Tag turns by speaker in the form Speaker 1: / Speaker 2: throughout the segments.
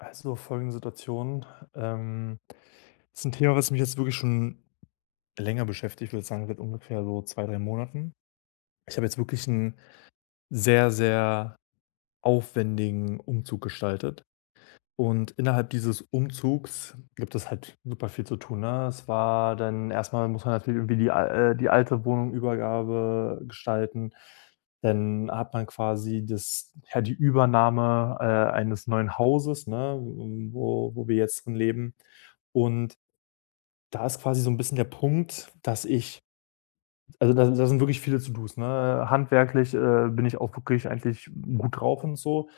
Speaker 1: Also folgende Situation. Das ist ein Thema, was mich jetzt wirklich schon länger beschäftigt. Ich würde sagen, seit ungefähr so zwei, drei Monaten. Ich habe jetzt wirklich einen sehr, sehr aufwendigen Umzug gestaltet. Und innerhalb dieses Umzugs gibt es halt super viel zu tun, ne? Es war dann erstmal muss man natürlich irgendwie die alte Wohnung Übergabe gestalten. Dann hat man quasi das ja, die Übernahme, eines neuen Hauses, ne, wo wo wir jetzt drin leben. Und da ist quasi so ein bisschen der Punkt, dass ich also, da da sind wirklich viele To-dos, ne? Handwerklich, bin ich auch wirklich eigentlich gut drauf und so,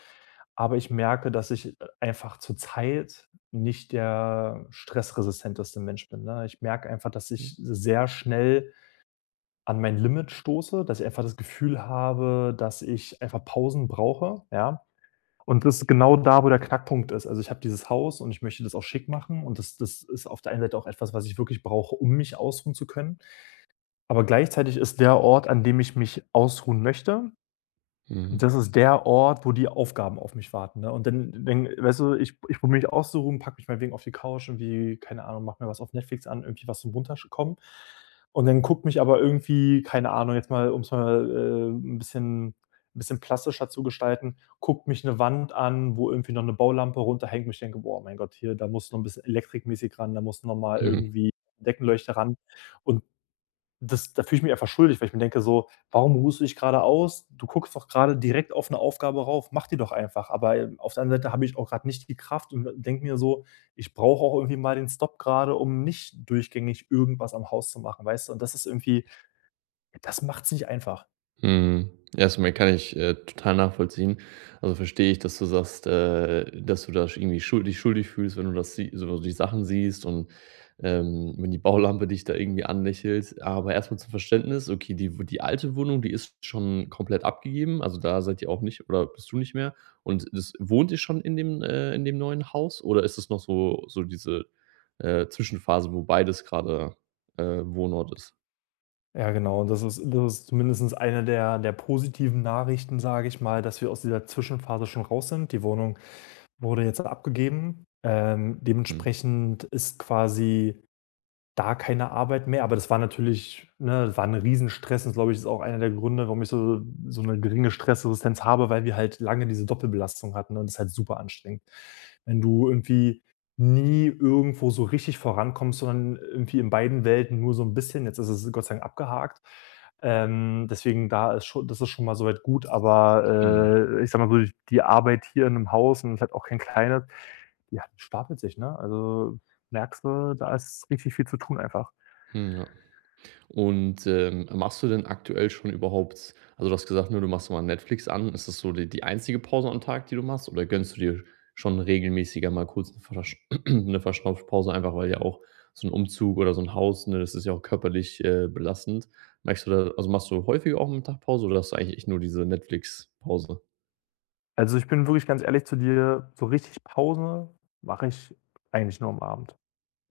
Speaker 1: aber ich merke, dass ich, einfach zurzeit nicht der stressresistenteste Mensch bin, ne? Ich merke einfach, dass ich sehr schnell an mein Limit stoße, dass ich einfach das Gefühl habe, dass ich einfach Pausen brauche, ja? Und das ist genau da, wo der Knackpunkt ist. Also, ich habe dieses Haus und ich möchte das auch schick machen und das das ist auf der einen Seite auch etwas, was ich wirklich brauche, um mich ausruhen zu können. Aber gleichzeitig ist der Ort, an dem ich mich ausruhen möchte.
Speaker 2: Mhm.
Speaker 1: Das ist der Ort, wo die Aufgaben auf mich warten, ne? Und dann weißt du, ich ich probiere mich auszuruhen, packe mich meinetwegen auf die Couch, irgendwie, keine Ahnung, mache mir was auf Netflix an, irgendwie was zum Runterkommen. Und dann guckt mich aber irgendwie, keine Ahnung, jetzt mal, um es mal, 'n bisschen ein bisschen plastischer zu gestalten, guckt mich eine Wand an, wo irgendwie noch eine Baulampe runterhängt, mich denke: „Boah, mein Gott, hier, da muss noch ein bisschen elektrikmäßig ran, da muss noch mal
Speaker 2: Mhm.
Speaker 1: irgendwie Deckenleuchter ran." Und das da fühle ich mich einfach schuldig, weil ich mir denke so: „Warum ruhst du dich gerade aus? Du guckst doch gerade direkt auf eine Aufgabe rauf, mach die doch einfach." Aber, auf der anderen Seite habe ich auch gerade nicht die Kraft und denke mir so: „Ich brauche auch irgendwie mal den Stopp gerade, um nicht durchgängig irgendwas am Haus zu machen", weißt du? Und das ist irgendwie, das macht es nicht einfach.
Speaker 2: Mhm. Erstmal kann ich, total nachvollziehen. Also, verstehe ich, dass du sagst, dass du da irgendwie Schuld dich schuldig fühlst, wenn du das sie so die Sachen siehst und, wenn die Baulampe dich da irgendwie anlächelt. Aber erstmal zum Verständnis, okay, die alte Wohnung, die ist schon komplett abgegeben, also, da seid ihr auch nicht oder bist du nicht mehr und das wohnt ihr schon in dem neuen Haus oder ist es noch so diese, Zwischenphase, wo beides gerade Wohnort ist?
Speaker 1: Ja, genau. Und das ist zumindestens eine der der positiven Nachrichten, sage ich mal, dass wir aus dieser Zwischenphase schon raus sind. Die Wohnung wurde jetzt abgegeben.
Speaker 2: Mhm.
Speaker 1: Dementsprechend ist quasi da keine Arbeit mehr, aber das war natürlich ne, war 'n Riesenstress. Das, glaube ich, ist auch einer der Gründe, warum ich so so eine geringe Stressresistenz habe, weil wir halt lange diese Doppelbelastung hatten ne, und das ist halt super anstrengend. Wenn du irgendwie nie irgendwo so richtig vorankommst, sondern irgendwie in beiden Welten nur so ein bisschen. Jetzt ist es Gott sei Dank abgehakt. Deswegen da ist schon, das ist schon mal so weit gut,
Speaker 2: Mhm.
Speaker 1: aber, ich sag mal so, die Arbeit hier in 'nem Haus und ist halt auch kein kleines, ja, die stapelt sich, ne? Also, merkst du, da ist richtig viel zu tun einfach.
Speaker 2: Hm, ja. Und, machst du denn aktuell schon überhaupt du hast gesagt, nur du machst mal Netflix an. Ist das so die einzige Pause am Tag, die du machst, oder gönnst du dir schon regelmäßiger mal kurz eine versch 'ne Verschnaufpause, einfach weil ja auch so ein Umzug oder so ein Haus, ne, das ist ja auch körperlich, belastend. Merkst du da also, machst du häufiger auch am Tag Pause oder hast du eigentlich echt nur diese Netflix-Pause?
Speaker 1: Also, ich bin wirklich ganz ehrlich zu dir, so richtig Pause mache ich eigentlich nur am Abend.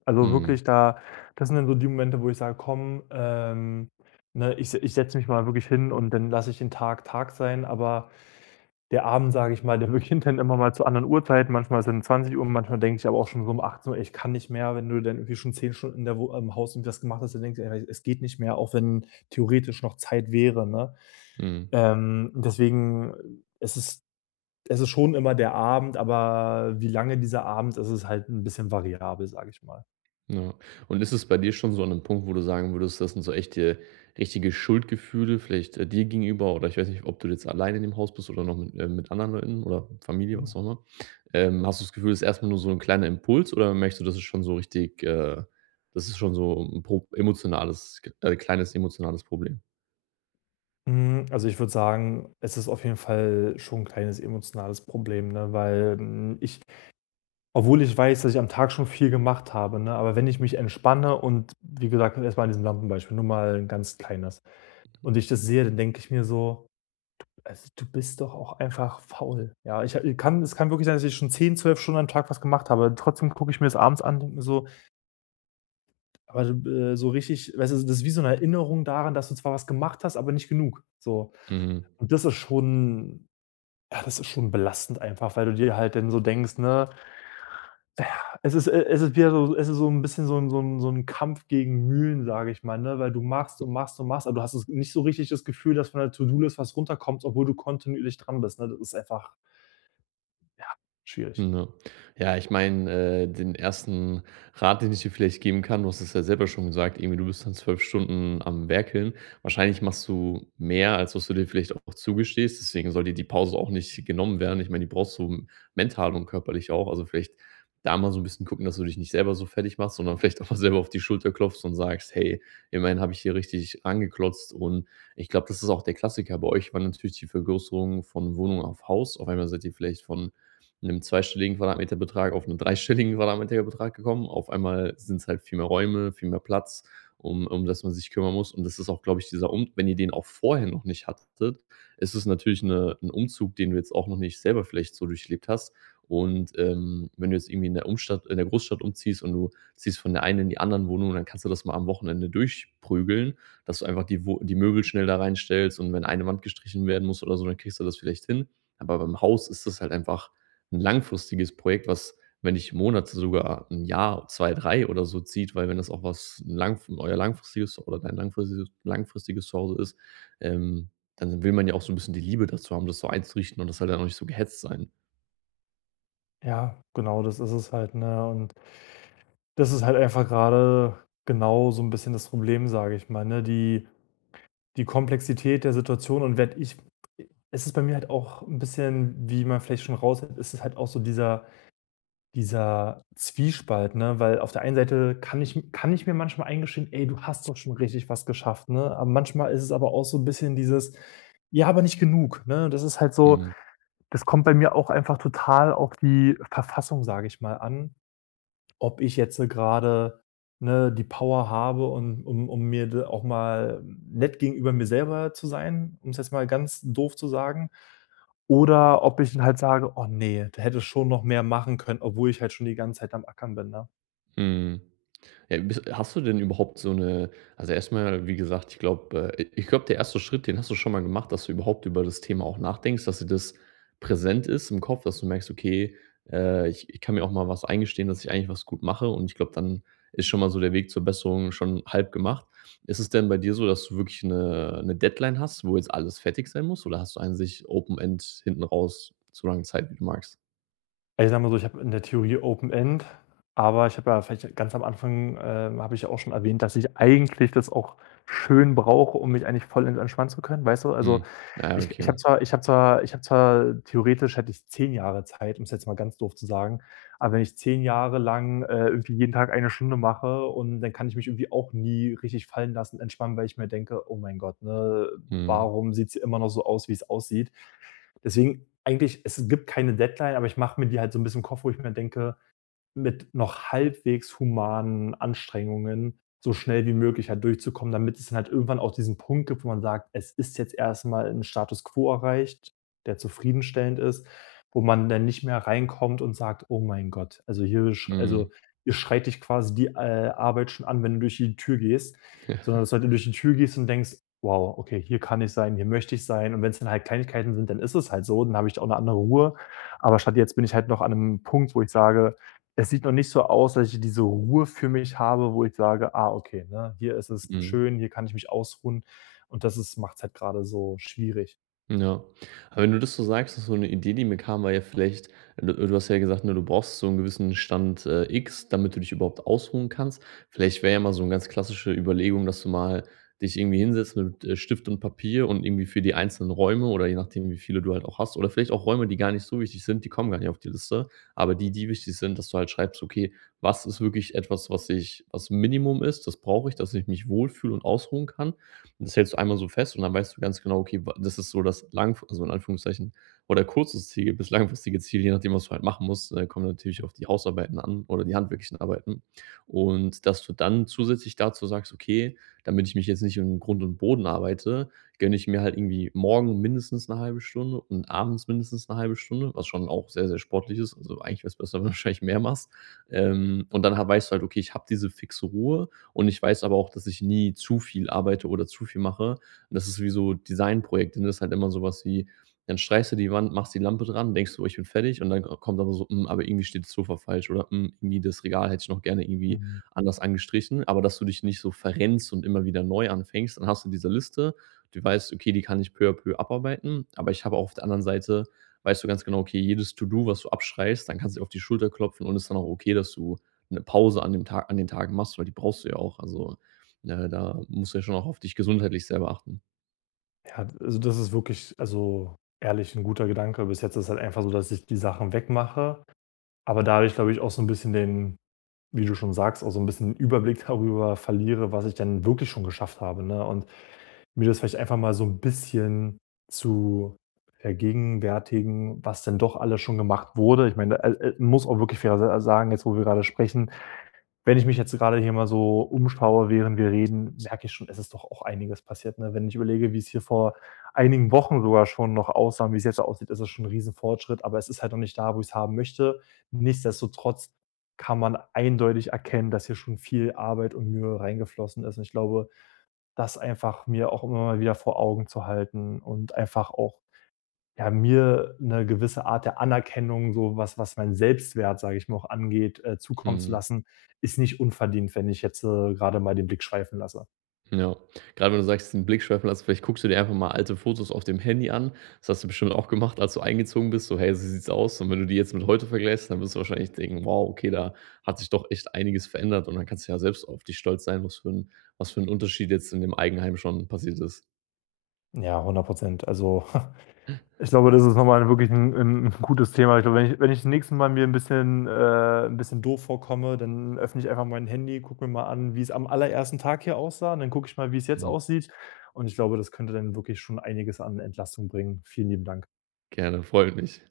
Speaker 1: Also,
Speaker 2: Mhm,
Speaker 1: wirklich da, das sind dann so die Momente, wo ich sage: „Komm, ne, ich setze mich mal wirklich hin und dann lasse ich den Tag Tag sein." Aber der Abend, sage ich mal, der beginnt dann immer mal zu anderen Uhrzeiten. Manchmal sind es dann Uhr, manchmal denke ich aber auch schon so um 18:00: „Ey, ich kann nicht mehr." Wenn du dann irgendwie schon 10 Stunden in der Wo im Haus irgendwie was gemacht hast, dann denkst du: „Ey, es geht nicht mehr", auch wenn theoretisch noch Zeit wäre, ne?
Speaker 2: mhm.
Speaker 1: Deswegen, es ist, schon immer der Abend, aber wie lange dieser Abend ist, ist halt ein bisschen variabel, sage ich mal.
Speaker 2: Ja. Und ist es bei dir schon so an 'nem Punkt, wo du sagen würdest, das sind so echte richtige Schuldgefühle vielleicht, dir gegenüber oder ich weiß nicht, ob du jetzt alleine in dem Haus bist oder noch mit anderen Leuten oder Familie,
Speaker 1: Mhm.
Speaker 2: was auch immer. Hast du das Gefühl, das ist erstmal nur so ein kleiner Impuls oder merkst du, das ist schon so richtig das ist schon so 'n pro emotionales, kleines emotionales Problem?
Speaker 1: Also, ich würde sagen, es ist auf jeden Fall schon ein kleines emotionales Problem, ne, weil, hm, ich obwohl ich weiß, dass ich am Tag schon viel gemacht habe, ne, aber wenn ich mich entspanne und wie gesagt, erst mal an diesem Lampenbeispiel, nur mal ein ganz kleines, und ich das sehe, dann denke ich mir so: Also, du bist doch auch einfach faul. Ja, ich kann es kann wirklich sein, dass ich schon 10, 12 Stunden am Tag was gemacht habe. Trotzdem gucke ich mir das abends an, denke mir so: Aber, so richtig weißt du, das ist wie so eine Erinnerung daran, dass du zwar was gemacht hast, aber nicht genug, so.
Speaker 2: Mhm.
Speaker 1: Und das ist schon belastend einfach, weil du dir halt dann so denkst, ne? Es ist, es ist wieder so, es ist so ein bisschen so ein Kampf gegen Mühlen, sage ich mal, ne? Weil du machst und machst und machst, aber du hast es nicht so richtig das Gefühl, dass von der To-Do-List was runterkommt, obwohl du kontinuierlich dran bist, ne? Das ist einfach, ja, schwierig.
Speaker 2: Ja. Ja, ich meine, den ersten Rat, den ich dir vielleicht geben kann, du hast es ja selber schon gesagt, irgendwie du bist dann 12 Stunden am Werkeln. Wahrscheinlich machst du mehr, als was du dir vielleicht auch zugestehst. Deswegen soll dir die Pause auch nicht genommen werden. Ich meine, die brauchst du mental und körperlich auch. Also vielleicht da mal so ein bisschen gucken, dass du dich nicht selber so fertig machst, sondern vielleicht auch mal selber auf die Schulter klopfst und sagst: „Hey, immerhin habe ich hier richtig angeklotzt. Und ich glaube, das ist auch der Klassiker bei euch, war natürlich die Vergrößerung von Wohnung auf Haus. Auf einmal seid ihr vielleicht von einem zweistelligen Quadratmeterbetrag auf einen dreistelligen Quadratmeterbetrag gekommen. Auf einmal sind es halt viel mehr Räume, viel mehr Platz, um das man sich kümmern muss. Und das ist auch, glaube ich, dieser Um wenn ihr den auch vorher noch nicht hattet, ist es natürlich eine 'n Umzug, den du jetzt auch noch nicht selber vielleicht so durchlebt hast. Und, wenn du jetzt irgendwie in der Großstadt umziehst und du ziehst von der einen in die anderen Wohnung, dann kannst du das mal am Wochenende durchprügeln, dass du einfach die Möbel schnell da reinstellst und wenn eine Wand gestrichen werden muss oder so, dann kriegst du das vielleicht hin. Aber beim Haus ist das halt einfach 'n langfristiges Projekt, was, wenn nicht Monate, sogar 'n Jahr, 2, 3 oder so zieht, weil wenn das auch was 'n lang euer langfristiges oder dein langfristiges Zuhause ist, ähm, dann will man ja auch so 'n bisschen die Liebe dazu haben, das so einzurichten und das soll dann auch nicht so gehetzt sein.
Speaker 1: Ja, genau, das ist es halt, ne? Und das ist halt einfach gerade genau so ein bisschen das Problem, sage ich mal, ne? Die die Komplexität der Situation. Und werd ich es ist bei mir halt auch ein bisschen, wie man vielleicht schon raushört, ist es halt auch so dieser Zwiespalt, ne? Weil auf der einen Seite kann ich mir manchmal eingestehen: „Ey, du hast doch schon richtig was geschafft", ne? Aber manchmal ist es aber auch so ein bisschen dieses: „Ja, aber nicht genug", ne? Das ist halt so.
Speaker 2: Mhm.
Speaker 1: Das kommt bei mir auch einfach total auf die Verfassung, sage ich mal, an, ob ich jetzt gerade, ne, die Power habe und um mir da auch mal nett gegenüber mir selber zu sein, um es jetzt mal ganz doof zu sagen. Oder ob ich halt sage: „Oh nee, da hätte ich schon noch mehr machen können", obwohl ich halt schon die ganze Zeit am Ackern bin, ne?
Speaker 2: Mhm. Ja, bis hast du denn überhaupt so eine? Also, erstmal, wie gesagt, ich glaube, der erste Schritt, den hast du schon mal gemacht, dass du überhaupt über das Thema auch nachdenkst, dass dir das präsent ist im Kopf, dass du merkst: „Okay, ich kann mir auch mal was eingestehen, dass ich eigentlich was gut mache.“ Und ich glaube, dann ist schon mal so der Weg zur Besserung schon halb gemacht. Ist es denn bei dir so, dass du wirklich eine 'ne Deadline hast, wo jetzt alles fertig sein muss, oder hast du an sich Open End hinten raus so lange Zeit, wie du magst?
Speaker 1: Also, ich sage mal so, ich habe in der Theorie Open End, aber ich habe ja vielleicht ganz am Anfang, habe ich ja auch schon erwähnt, dass ich eigentlich das auch schön brauche, um mich eigentlich voll entspannen zu können, weißt du? Also,
Speaker 2: Mhm. Ah,
Speaker 1: Ich
Speaker 2: okay.
Speaker 1: ich habe zwar theoretisch hätte ich 10 Jahre Zeit, um's jetzt mal ganz doof zu sagen, aber wenn ich 10 Jahre lang, irgendwie jeden Tag eine Stunde mache und dann kann ich mich irgendwie auch nie richtig fallen lassen, entspannen, weil ich mir denke: „Oh mein Gott, ne,
Speaker 2: Mhm.
Speaker 1: warum sieht's immer noch so aus, wie's aussieht?" Deswegen eigentlich es gibt keine Deadline, aber ich mache mir die halt so 'n bisschen im Kopf, wo ich mir denke: mit noch halbwegs humanen Anstrengungen so schnell wie möglich halt durchzukommen, damit es dann halt irgendwann auch diesen Punkt gibt, wo man sagt: „Es ist jetzt erstmal ein Status quo erreicht, der zufriedenstellend ist", wo man dann nicht mehr reinkommt und sagt: „Oh mein Gott,
Speaker 2: Mhm.
Speaker 1: also hier schreit dich quasi die, Arbeit schon an, wenn du durch die Tür gehst", sondern dass du halt durch die Tür gehst und denkst: „Wow, okay, hier kann ich sein, hier möchte ich sein" und wenn es dann halt Kleinigkeiten sind, dann ist es halt so, dann habe ich auch eine andere Ruhe. Aber statt jetzt bin ich halt noch an einem Punkt, wo ich sage, es sieht noch nicht so aus, dass ich diese Ruhe für mich habe, wo ich sage: „Ah, okay, ne, hier ist es
Speaker 2: Mhm.
Speaker 1: schön, hier kann ich mich ausruhen." Und das ist macht's halt grade so schwierig.
Speaker 2: Ja. Aber wenn du das so sagst, das ist so eine Idee, die mir kam, war ja vielleicht du hast ja gesagt, ne, du brauchst so einen gewissen Stand, X, damit du dich überhaupt ausruhen kannst. Vielleicht wäre ja mal so eine ganz klassische Überlegung, dass du mal dich irgendwie hinsetzt mit, Stift und Papier und irgendwie für die einzelnen Räume oder je nachdem, wie viele du halt auch hast oder vielleicht auch Räume, die gar nicht so wichtig sind, die kommen gar nicht auf die Liste, aber die, die wichtig sind, dass du halt schreibst: „Okay, was ist wirklich etwas, was Minimum ist, das brauche ich, dass ich mich wohlfühle und ausruhen kann und das hältst du einmal so fest und dann weißt du ganz genau, okay, wa das ist so das lang also in Anführungszeichen, oder kurzes Ziel bis langfristige Ziel, je nachdem, was du halt machen musst, kommt natürlich auf die Hausarbeiten an oder die handwerklichen Arbeiten. Und dass du dann zusätzlich dazu sagst: „Okay, damit ich mich jetzt nicht in Grund und Boden arbeite, gönne ich mir halt irgendwie morgen mindestens eine halbe Stunde und abends mindestens eine halbe Stunde“, was schon auch sehr, sehr sportlich ist. Also, eigentlich wäre es besser, wenn du wahrscheinlich mehr machst. Und dann ha weißt du halt: „Okay, ich habe diese fixe Ruhe und ich weiß aber auch, dass ich nie zu viel arbeite oder zu viel mache. Und das ist wie so Designprojekte, ne? Das ist halt immer so was wie, dann streichst du die Wand, machst die Lampe dran, denkst du: „Oh, ich bin fertig.“ Und dann kommt aber so: „Hm, aber irgendwie steht das Sofa falsch“ oder: „Hm, irgendwie das Regal hätte ich noch gerne irgendwie
Speaker 1: Mhm.
Speaker 2: anders angestrichen.“ Aber dass du dich nicht so verrennst und immer wieder neu anfängst, dann hast du diese Liste. Du weißt: „Okay, die kann ich peu à peu abarbeiten.“ Aber ich habe auch auf der anderen Seite weißt du ganz genau: Okay, jedes To-do, was du abschreibst, dann kannst du dir auf die Schulter klopfen und ist dann auch okay, dass du eine Pause an den Tagen machst, weil die brauchst du ja auch. Also, da musst du ja schon auch auf dich gesundheitlich selber achten.
Speaker 1: Ja, also, das ist wirklich, also, ehrlich 'n guter Gedanke. Bis jetzt ist halt einfach so, dass ich die Sachen wegmache. Aber dadurch, glaube ich, auch so ein bisschen den, wie du schon sagst, auch so ein bisschen den Überblick darüber verliere, was ich dann wirklich schon geschafft habe, ne? Und mir das vielleicht einfach mal so ein bisschen zu vergegenwärtigen, was denn doch alles schon gemacht wurde. Ich meine, da, muss auch wirklich fair sa sagen, jetzt wo wir gerade sprechen, wenn ich mich jetzt gerade hier mal so umschaue, während wir reden, merke ich schon, es ist doch auch einiges passiert. Ne? Wenn ich überlege, wie es hier vor einigen Wochen sogar schon noch aussah und wie es jetzt aussieht, ist das schon ein Riesenfortschritt, aber es ist halt noch nicht da, wo ich es haben möchte. Nichtsdestotrotz kann man eindeutig erkennen, dass hier schon viel Arbeit und Mühe reingeflossen ist. Und ich glaube, das einfach mir auch immer mal wieder vor Augen zu halten und einfach auch, ja, mir eine gewisse Art der Anerkennung, so was was meinen Selbstwert, sage ich mal, auch angeht, zukommen zu
Speaker 2: Mhm,
Speaker 1: lassen, ist nicht unverdient, wenn ich jetzt, grade mal den Blick schweifen lasse.
Speaker 2: ja. Gerade wenn du sagst, den Blickschweifer hast, vielleicht guckst du dir einfach mal alte Fotos auf dem Handy an. Das hast du bestimmt auch gemacht, als du eingezogen bist, so: „Hey, so sieht's aus.“ Und wenn du die jetzt mit heute vergleichst, dann wirst du wahrscheinlich denken: „Wow, okay, da hat sich doch echt einiges verändert.“ Und dann kannst du ja selbst auf dich stolz sein, was für ein was für 'n Unterschied jetzt in dem Eigenheim schon passiert ist.
Speaker 1: Ja, 100%. Also, ich glaube, das ist nochmal wirklich ein 'n gutes Thema. Ich glaube, wenn ich das nächste Mal mir ein bisschen 'n bisschen doof vorkomme, dann öffne ich einfach mein Handy, gucke mir mal an, wie es am allerersten Tag hier aussah und dann gucke ich mal, wie es jetzt
Speaker 2: Mhm.
Speaker 1: aussieht und ich glaube, das könnte dann wirklich schon einiges an Entlastung bringen. Vielen lieben Dank.
Speaker 2: Gerne, freut mich.